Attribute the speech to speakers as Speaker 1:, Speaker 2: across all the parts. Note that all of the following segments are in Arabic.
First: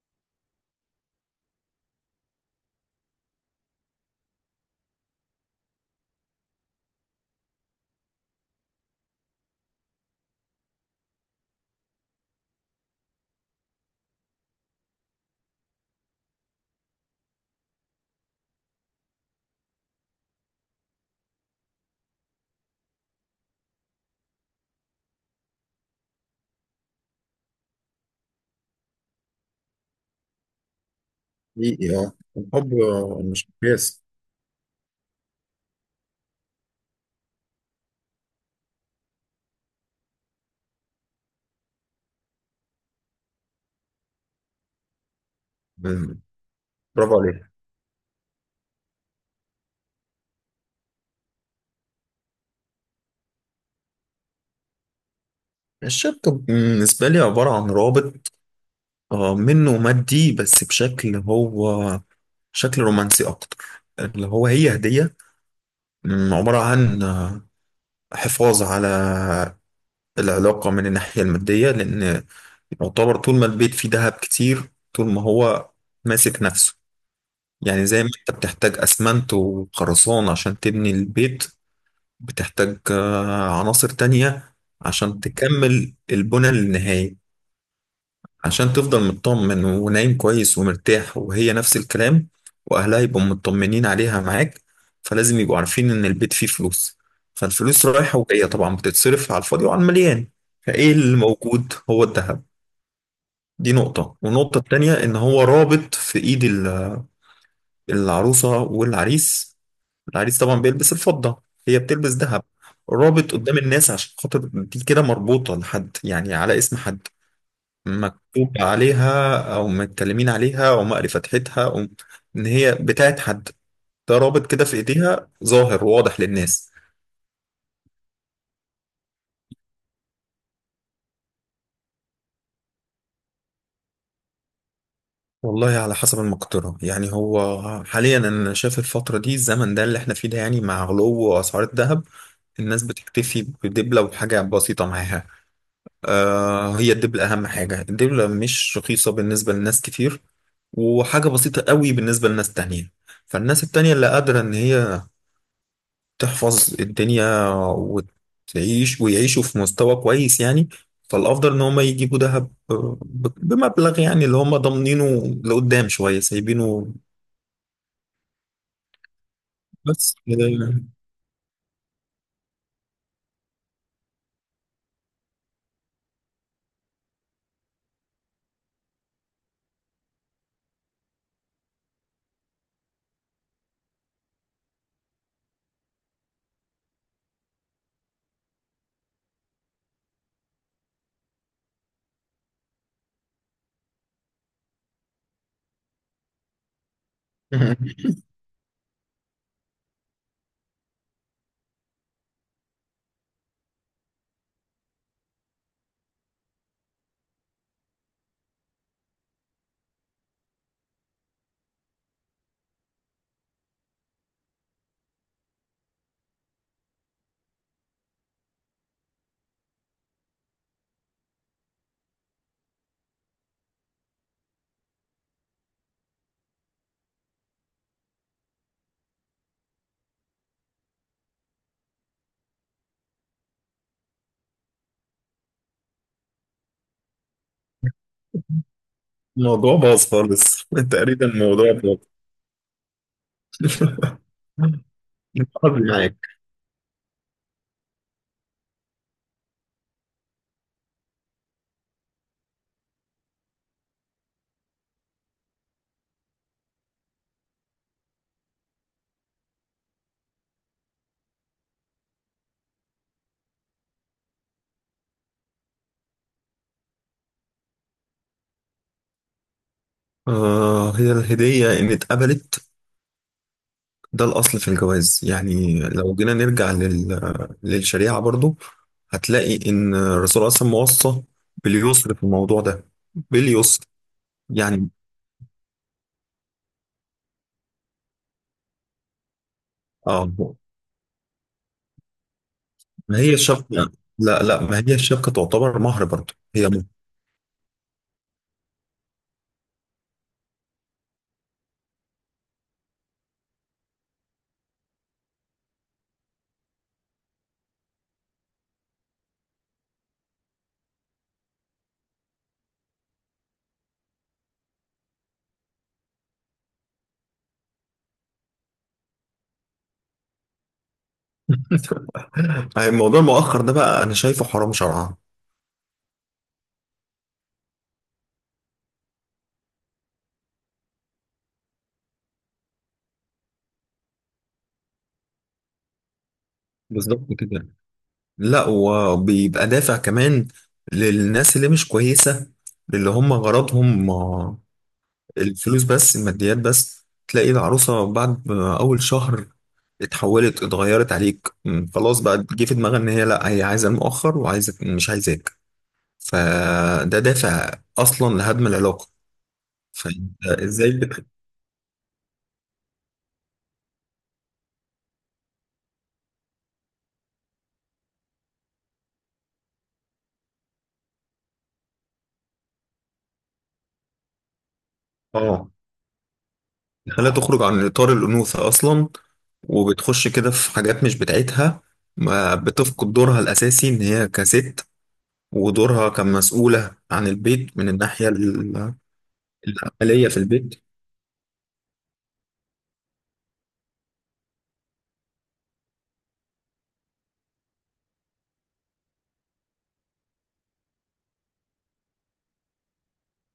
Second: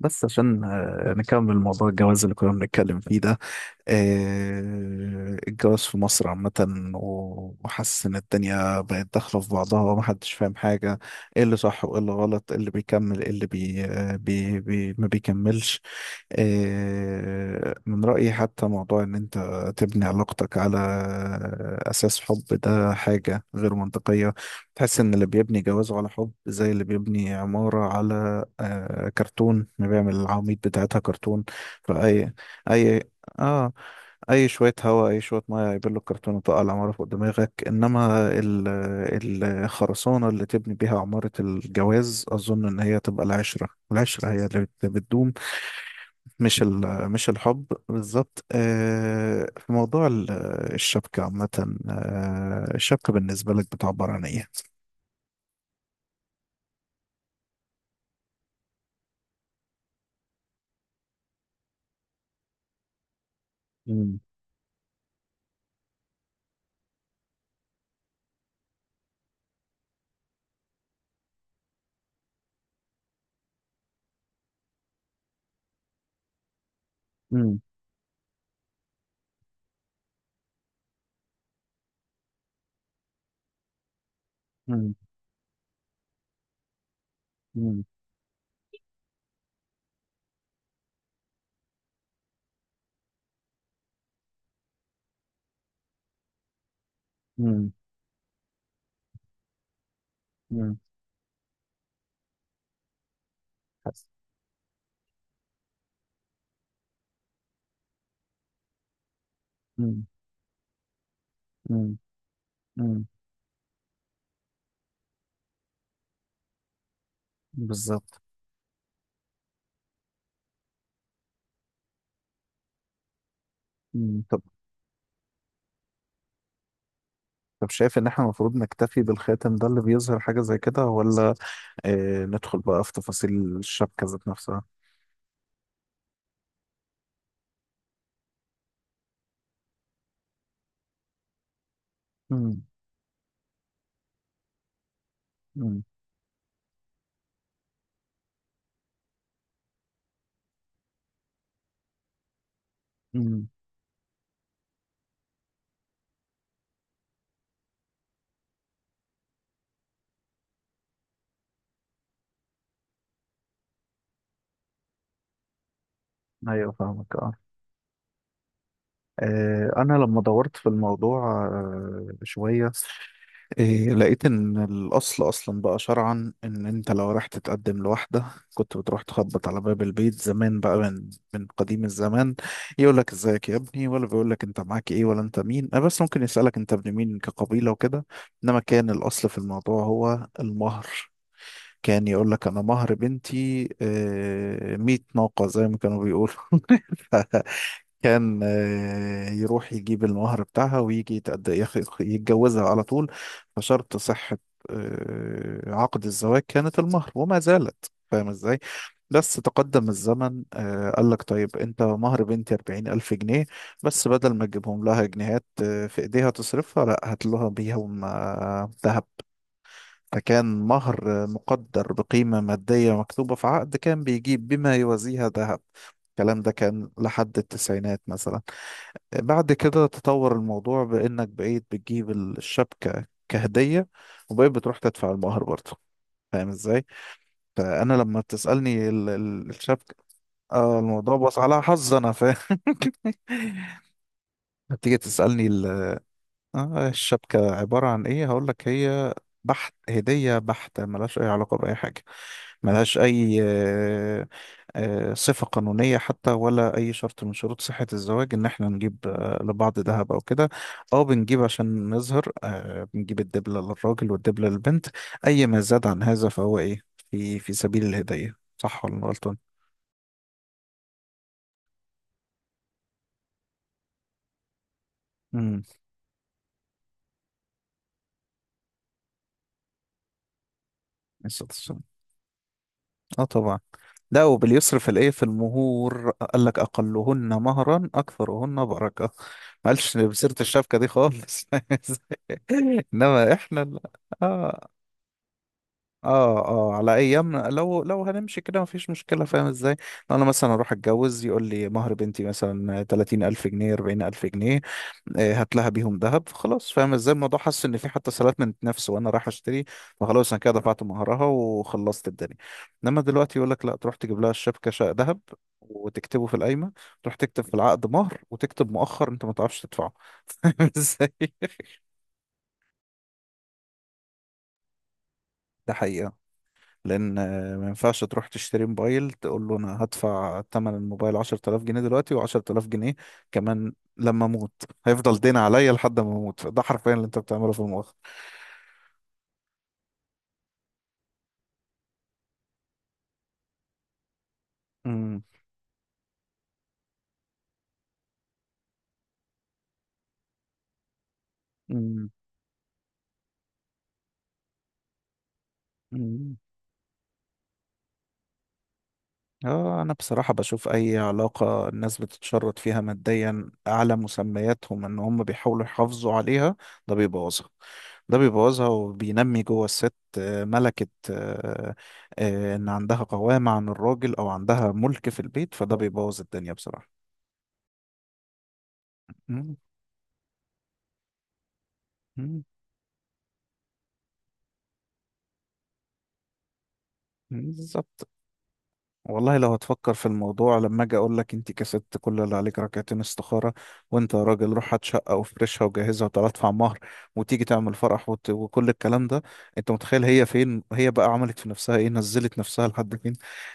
Speaker 1: بس عشان نكمل موضوع الجواز اللي كنا بنتكلم فيه ده. الجواز في مصر عامة. و- وحاسس إن الدنيا بقت داخلة في بعضها ومحدش فاهم حاجة، إيه اللي صح وإيه اللي غلط، إيه اللي بيكمل إيه اللي بي ما بيكملش. من رأيي حتى موضوع إن أنت تبني علاقتك على أساس حب ده حاجة غير منطقية. تحس إن اللي بيبني جوازه على حب زي اللي بيبني عمارة على كرتون، ما بيعمل العواميد بتاعتها كرتون.
Speaker 2: حقيقي، اه.
Speaker 1: فأي
Speaker 2: الحب
Speaker 1: أي
Speaker 2: مش
Speaker 1: اه
Speaker 2: مقياس.
Speaker 1: اي شويه هواء، اي شويه ميه هيبل الكرتونه، تقع العماره فوق دماغك. انما الخرسانه اللي تبني بيها عماره الجواز اظن ان هي تبقى العشره، العشره هي اللي بتدوم.
Speaker 2: مم.
Speaker 1: مش ال-
Speaker 2: برافو
Speaker 1: مش
Speaker 2: عليك.
Speaker 1: الحب بالظبط. في موضوع الشبكه عامه. الشبكه بالنسبه لك بتعبر عن ايه؟
Speaker 2: الشبكة بالنسبة لي عبارة عن رابط منه مادي، بس بشكل هو شكل رومانسي أكتر،
Speaker 1: مم.
Speaker 2: اللي هو هي هدية. عبارة عن حفاظ على العلاقة من الناحية المادية، لأن يعتبر طول ما البيت فيه دهب كتير طول ما هو ماسك نفسه.
Speaker 1: مم.
Speaker 2: يعني زي ما انت بتحتاج اسمنت وخرسانة عشان تبني البيت، بتحتاج عناصر تانية
Speaker 1: مم.
Speaker 2: عشان تكمل البنى للنهاية،
Speaker 1: مم.
Speaker 2: عشان تفضل مطمن ونايم كويس ومرتاح، وهي نفس الكلام. وأهلها يبقوا مطمنين عليها معاك، فلازم يبقوا عارفين إن البيت فيه فلوس.
Speaker 1: مم.
Speaker 2: فالفلوس رايحة وجاية طبعا، بتتصرف على الفاضي وعلى المليان.
Speaker 1: مم.
Speaker 2: فإيه اللي موجود؟ هو الذهب. دي نقطة. والنقطة التانية إن هو رابط في إيد العروسة والعريس.
Speaker 1: مم.
Speaker 2: العريس طبعا بيلبس الفضة، هي
Speaker 1: مم.
Speaker 2: بتلبس ذهب.
Speaker 1: مم.
Speaker 2: رابط قدام الناس، عشان خاطر دي كده مربوطة لحد، يعني على اسم حد،
Speaker 1: بالظبط.
Speaker 2: مكتوب عليها أو متكلمين عليها أو مقري فتحتها، أو إن هي بتاعت حد. ده
Speaker 1: مم. طب،
Speaker 2: رابط كده في إيديها، ظاهر واضح للناس.
Speaker 1: طب شايف ان احنا المفروض نكتفي بالخاتم ده اللي بيظهر حاجة زي كده، ولا اه ندخل بقى في تفاصيل الشبكة ذات نفسها؟
Speaker 2: والله على حسب المقدرة. يعني هو حاليا أنا شايف الفترة دي، الزمن ده اللي إحنا فيه ده، يعني مع غلو أسعار الذهب
Speaker 1: امم.
Speaker 2: الناس بتكتفي بدبلة وحاجة بسيطة معاها.
Speaker 1: امم.
Speaker 2: هي الدبلة أهم حاجة. الدبلة مش رخيصة بالنسبة لناس كتير، وحاجة بسيطة قوي بالنسبة لناس تانية.
Speaker 1: امم.
Speaker 2: فالناس التانية اللي قادرة إن هي تحفظ الدنيا وتعيش، ويعيشوا في مستوى كويس يعني، فالأفضل إن هما يجيبوا دهب بمبلغ، يعني اللي هما ضامنينه لقدام شوية
Speaker 1: ايوه
Speaker 2: سايبينه.
Speaker 1: فاهمك، اه. انا
Speaker 2: بس
Speaker 1: لما
Speaker 2: كده
Speaker 1: دورت في
Speaker 2: يعني.
Speaker 1: الموضوع شوية، إيه لقيت ان الاصل اصلا بقى شرعا ان انت لو رايح تتقدم لواحده كنت بتروح تخبط على باب البيت زمان بقى من قديم الزمان. يقول لك ازيك يا ابني، ولا بيقول لك انت معاك ايه، ولا انت مين. أه بس ممكن يسالك انت ابن مين كقبيله وكده. انما كان الاصل في الموضوع هو المهر. كان يقول لك انا مهر بنتي 100 ناقة زي ما كانوا بيقولوا. ف- كان يروح يجيب المهر بتاعها ويجي يتجوزها على طول. فشرط صحة عقد الزواج كانت المهر، وما زالت، فاهم ازاي؟ بس تقدم الزمن قال لك طيب انت مهر بنتي 40 ألف جنيه، بس بدل ما تجيبهم لها جنيهات في ايديها تصرفها، لا، هات لها بيهم دهب. فكان مهر مقدر بقيمة مادية مكتوبة في عقد، كان بيجيب بما يوازيها ذهب. الكلام ده كان لحد التسعينات مثلا. بعد كده تطور الموضوع بإنك بقيت بتجيب الشبكة كهدية، وبقيت بتروح تدفع المهر برضه، فاهم ازاي؟ فأنا لما بتسألني
Speaker 2: الموضوع
Speaker 1: الشبكة،
Speaker 2: باظ خالص.
Speaker 1: آه الموضوع
Speaker 2: تقريبا
Speaker 1: بص على
Speaker 2: الموضوع
Speaker 1: حظ،
Speaker 2: باظ.
Speaker 1: أنا فاهم. تيجي تسألني
Speaker 2: حظي معاك.
Speaker 1: آه الشبكة عبارة عن إيه؟ هقولك، هي بحت هدية بحتة، ملهاش أي علاقة بأي حاجة، ملهاش أي صفة قانونية حتى، ولا أي شرط من شروط صحة الزواج إن إحنا نجيب لبعض ذهب أو كده، أو بنجيب عشان نظهر، بنجيب الدبلة للراجل والدبلة للبنت. أي ما زاد عن هذا فهو إيه؟ في سبيل الهدية، صح ولا أنا غلطان؟
Speaker 2: هي الهدية، إن اتقبلت ده الأصل في الجواز.
Speaker 1: امم.
Speaker 2: يعني لو جينا نرجع للشريعة برضو، هتلاقي إن الرسول أصلا موصى
Speaker 1: الصلاة والسلام.
Speaker 2: باليسر في الموضوع ده،
Speaker 1: اه طبعا.
Speaker 2: باليسر
Speaker 1: لا، وباليسر
Speaker 2: يعني.
Speaker 1: في الايه في المهور قال لك اقلهن مهرا اكثرهن بركه، ما قالش بسيره
Speaker 2: آه
Speaker 1: الشبكه دي خالص.
Speaker 2: ما
Speaker 1: انما
Speaker 2: هي
Speaker 1: احنا لا.
Speaker 2: الشبكة، لا، لا،
Speaker 1: آه.
Speaker 2: ما هي الشبكة تعتبر مهر برضو،
Speaker 1: اه،
Speaker 2: هي
Speaker 1: اه
Speaker 2: مهر.
Speaker 1: على ايامنا لو هنمشي كده مفيش مشكله، فاهم ازاي؟ لو انا مثلا اروح اتجوز يقول لي مهر بنتي مثلا 30 الف جنيه، 40 الف جنيه، هات لها بيهم ذهب، خلاص، فاهم ازاي الموضوع؟ حاسس ان في حتى سلات من نفسه وانا رايح اشتري، فخلاص انا كده دفعت مهرها وخلصت الدنيا. انما دلوقتي يقول لك لا، تروح تجيب لها الشبكه شقه ذهب، وتكتبه في القايمه، تروح تكتب في العقد مهر وتكتب مؤخر انت ما تعرفش تدفعه. فاهم ازاي؟
Speaker 2: الموضوع المؤخر ده بقى أنا شايفه حرام شرعا.
Speaker 1: ده حقيقه. لان ما ينفعش تروح تشتري موبايل تقول له انا هدفع ثمن الموبايل 10,000 جنيه دلوقتي و10000 جنيه كمان لما اموت، هيفضل دين عليا لحد ما اموت، ده حرفيا اللي انت
Speaker 2: بالظبط
Speaker 1: بتعمله في
Speaker 2: كده.
Speaker 1: المؤخر.
Speaker 2: لا، وبيبقى دافع كمان للناس اللي مش كويسة، اللي هم غرضهم
Speaker 1: امم.
Speaker 2: الفلوس بس، الماديات بس. تلاقي العروسة بعد ما أول شهر اتحولت، اتغيرت عليك. خلاص بقى جه في دماغها إن هي، لأ، هي عايزة المؤخر، وعايزة، مش عايزاك.
Speaker 1: امم.
Speaker 2: فده دافع أصلا لهدم العلاقة.
Speaker 1: اه، انا بصراحة
Speaker 2: فأنت
Speaker 1: بشوف
Speaker 2: إزاي
Speaker 1: اي علاقة الناس بتتشرط فيها ماديا اعلى مسمياتهم ان هم بيحاولوا يحافظوا عليها، ده بيبوظها. ده بيبوظها وبينمي جوه الست ملكة، ان عندها قوامة عن الراجل او عندها ملك في البيت،
Speaker 2: آه
Speaker 1: فده بيبوظ الدنيا بصراحة.
Speaker 2: خليها تخرج عن إطار الأنوثة أصلا،
Speaker 1: مم.
Speaker 2: وبتخش كده في حاجات مش بتاعتها،
Speaker 1: مم.
Speaker 2: ما بتفقد دورها الأساسي إن هي كست، ودورها كمسؤولة عن
Speaker 1: مم.
Speaker 2: البيت من
Speaker 1: بالظبط.
Speaker 2: الناحية
Speaker 1: والله لو هتفكر في
Speaker 2: العملية في
Speaker 1: الموضوع، لما
Speaker 2: البيت.
Speaker 1: اجي اقول لك انت كسبت كل اللي عليك ركعتين استخاره، وانت يا راجل روح هات شقه وفرشها وجهزها وتعالى ادفع مهر وتيجي تعمل فرح وت... وكل الكلام ده. انت متخيل هي فين، هي بقى عملت في نفسها ايه، نزلت نفسها لحد فين،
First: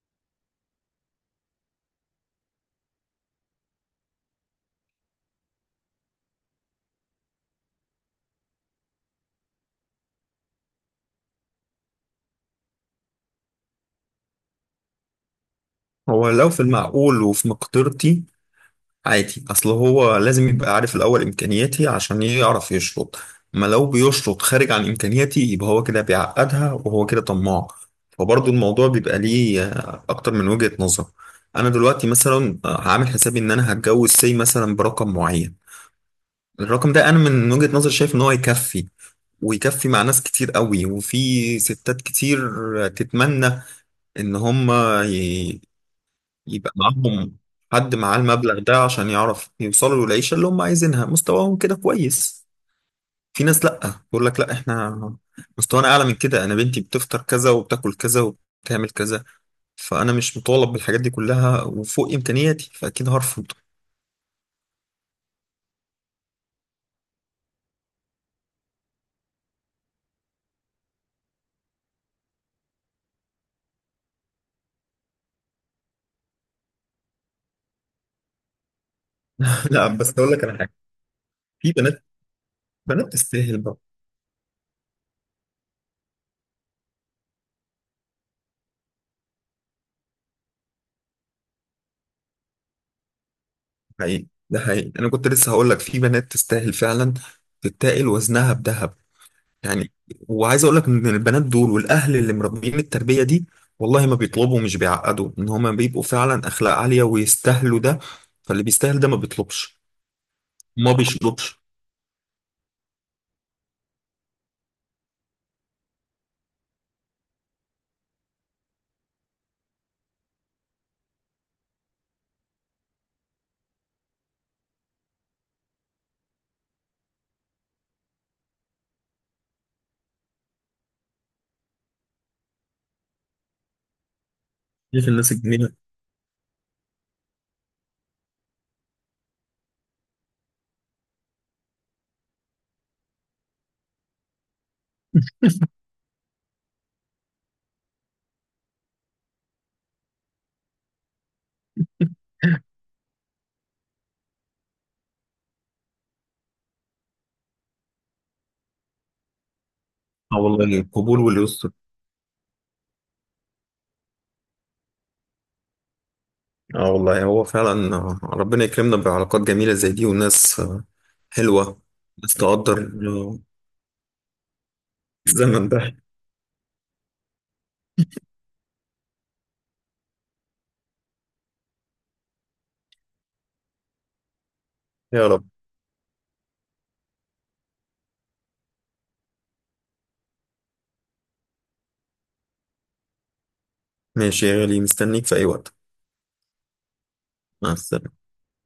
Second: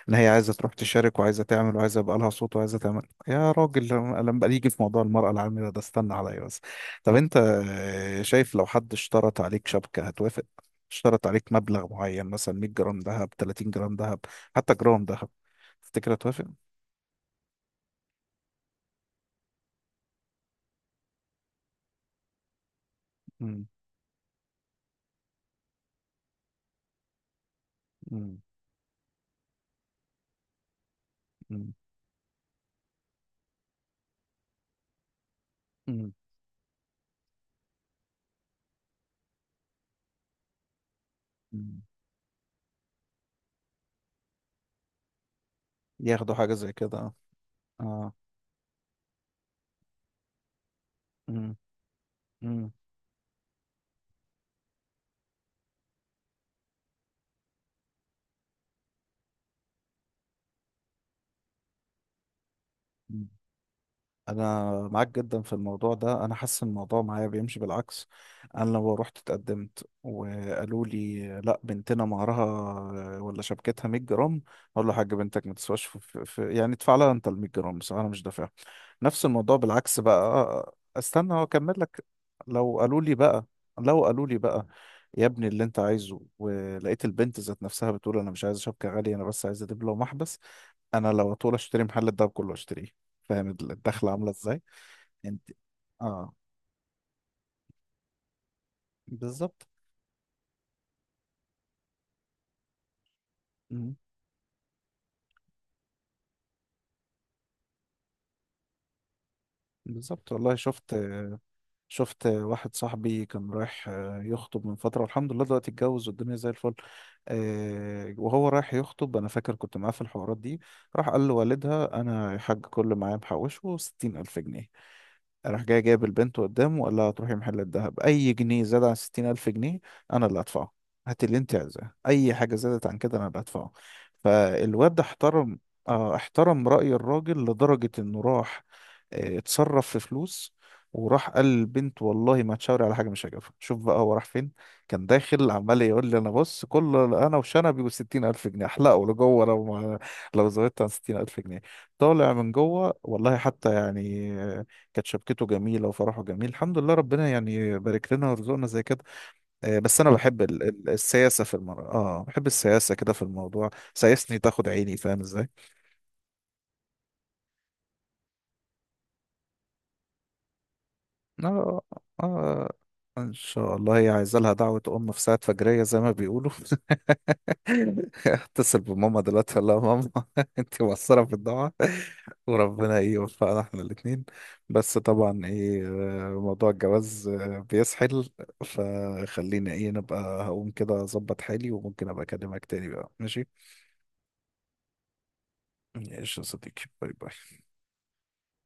Speaker 1: ان هي عايزه تروح تشارك وعايزه تعمل وعايزه يبقى لها صوت وعايزه تعمل. يا راجل لما يجي في موضوع المراه العامله ده استنى عليا بس. طب انت شايف لو حد اشترط عليك شبكه هتوافق؟ اشترط عليك مبلغ معين مثلا 100 جرام ذهب، 30 جرام ذهب، حتى جرام ذهب، تفتكر
Speaker 2: هو
Speaker 1: هتوافق؟
Speaker 2: لو في المعقول وفي مقدرتي، عادي. اصل هو لازم يبقى عارف الاول امكانياتي عشان يعرف يشرط.
Speaker 1: مم.
Speaker 2: ما لو بيشرط خارج عن امكانياتي، يبقى هو كده بيعقدها، وهو كده طماع.
Speaker 1: مم.
Speaker 2: فبرضه الموضوع بيبقى ليه اكتر من وجهة نظر. انا
Speaker 1: مم.
Speaker 2: دلوقتي مثلا هعمل حسابي ان انا هتجوز سي مثلا برقم معين.
Speaker 1: مم.
Speaker 2: الرقم ده انا من وجهة نظر شايف ان هو يكفي، ويكفي مع ناس كتير قوي، وفي
Speaker 1: مم.
Speaker 2: ستات كتير تتمنى ان هم
Speaker 1: ياخدوا حاجة
Speaker 2: يبقى
Speaker 1: زي كده، اه.
Speaker 2: معاهم حد
Speaker 1: آه،
Speaker 2: معاه المبلغ ده عشان يعرف يوصلوا للعيشة اللي هم عايزينها،
Speaker 1: مم.
Speaker 2: مستواهم كده كويس.
Speaker 1: مم.
Speaker 2: في ناس لأ، بيقول لك لأ، احنا مستوانا أعلى من كده، أنا بنتي بتفطر كذا، وبتاكل كذا، وبتعمل كذا، فأنا مش مطالب بالحاجات دي كلها، وفوق إمكانياتي، فأكيد
Speaker 1: مم.
Speaker 2: هرفض.
Speaker 1: انا معاك جدا في الموضوع ده، انا حاسس إن الموضوع معايا بيمشي بالعكس. انا لو رحت اتقدمت وقالوا لي لا بنتنا مهرها ولا شبكتها 100 جرام، اقول له يا حاج بنتك ما تسواش في يعني، ادفع لها انت ال 100 جرام، بس انا مش دافع. نفس الموضوع
Speaker 2: لا،
Speaker 1: بالعكس
Speaker 2: بس
Speaker 1: بقى.
Speaker 2: أقول لك على حاجة.
Speaker 1: استنى هو
Speaker 2: في
Speaker 1: اكمل لك.
Speaker 2: بنات،
Speaker 1: لو قالوا
Speaker 2: بنات
Speaker 1: لي بقى
Speaker 2: تستاهل بقى.
Speaker 1: لو قالوا لي بقى يا ابني اللي انت عايزه، ولقيت البنت ذات نفسها بتقول انا مش عايز شبكة غالية انا بس عايز دبلة ومحبس، انا لو طول اشتري محل الدهب كله اشتريه، فاهم الدخلة
Speaker 2: حقيقي،
Speaker 1: عاملة
Speaker 2: ده
Speaker 1: ازاي؟
Speaker 2: حقيقي، أنا كنت
Speaker 1: انت
Speaker 2: لسه هقول لك في بنات
Speaker 1: اه
Speaker 2: تستاهل فعلا، تتاقل وزنها بذهب
Speaker 1: بالظبط.
Speaker 2: يعني. وعايز اقول لك ان البنات دول والاهل اللي مربيين التربيه دي،
Speaker 1: مم.
Speaker 2: والله ما بيطلبوا، مش بيعقدوا، ان هما بيبقوا فعلا اخلاق عاليه ويستاهلوا ده. فاللي بيستاهل ده ما بيطلبش،
Speaker 1: بالظبط والله.
Speaker 2: ما
Speaker 1: شفت
Speaker 2: بيشطبش.
Speaker 1: واحد صاحبي كان رايح يخطب من فترة، والحمد لله دلوقتي اتجوز والدنيا زي الفل. وهو رايح يخطب أنا فاكر كنت معاه في الحوارات دي. راح قال لوالدها أنا يا حاج كل اللي معايا محوشه 60,000 جنيه، راح جاي جايب البنت قدامه وقال لها هتروحي محل الذهب، أي جنيه زاد عن 60,000 جنيه أنا اللي هدفعه، هات اللي أنت عايزاه، أي حاجة زادت عن كده أنا اللي هدفعه. فالواد
Speaker 2: شايف الناس
Speaker 1: احترم
Speaker 2: الجميله.
Speaker 1: احترم رأي الراجل لدرجة إنه راح اتصرف في فلوس، وراح قال للبنت والله ما تشاوري على حاجة مش هجيبها. شوف بقى هو راح فين، كان داخل عمال يقول لي أنا بص، كل أنا وشنبي وستين ألف جنيه أحلقه لجوه لو ما، لو زودت عن 60,000 جنيه، طالع من جوه والله. حتى يعني كانت شبكته جميله وفرحه جميل الحمد لله، ربنا يعني بارك لنا ورزقنا زي كده. بس انا
Speaker 2: اه،
Speaker 1: بحب
Speaker 2: والله، القبول
Speaker 1: السياسه في
Speaker 2: واليسر.
Speaker 1: المره، اه بحب السياسه كده في الموضوع، سياسني تاخد عيني، فاهم ازاي؟
Speaker 2: اه والله هو فعلا، ربنا يكرمنا بعلاقات جميله زي دي، وناس
Speaker 1: اه
Speaker 2: حلوه، ناس
Speaker 1: اه
Speaker 2: تقدر.
Speaker 1: ان
Speaker 2: آه،
Speaker 1: شاء الله. هي عايزه لها دعوه ام في ساعه
Speaker 2: الزمن
Speaker 1: فجريه
Speaker 2: ده.
Speaker 1: زي ما بيقولوا. اتصل بماما دلوقتي اقول لها ماما انت مقصره في الدعاء، وربنا ايه يوفقنا احنا الاثنين. بس
Speaker 2: يا
Speaker 1: طبعا
Speaker 2: رب.
Speaker 1: ايه موضوع الجواز بيسحل، فخلينا ايه نبقى، هقوم كده اظبط حالي وممكن ابقى اكلمك تاني بقى، ماشي؟
Speaker 2: ماشي يا غالي، مستنيك في اي وقت.
Speaker 1: ماشي يا صديقي، باي باي.
Speaker 2: مع السلامه.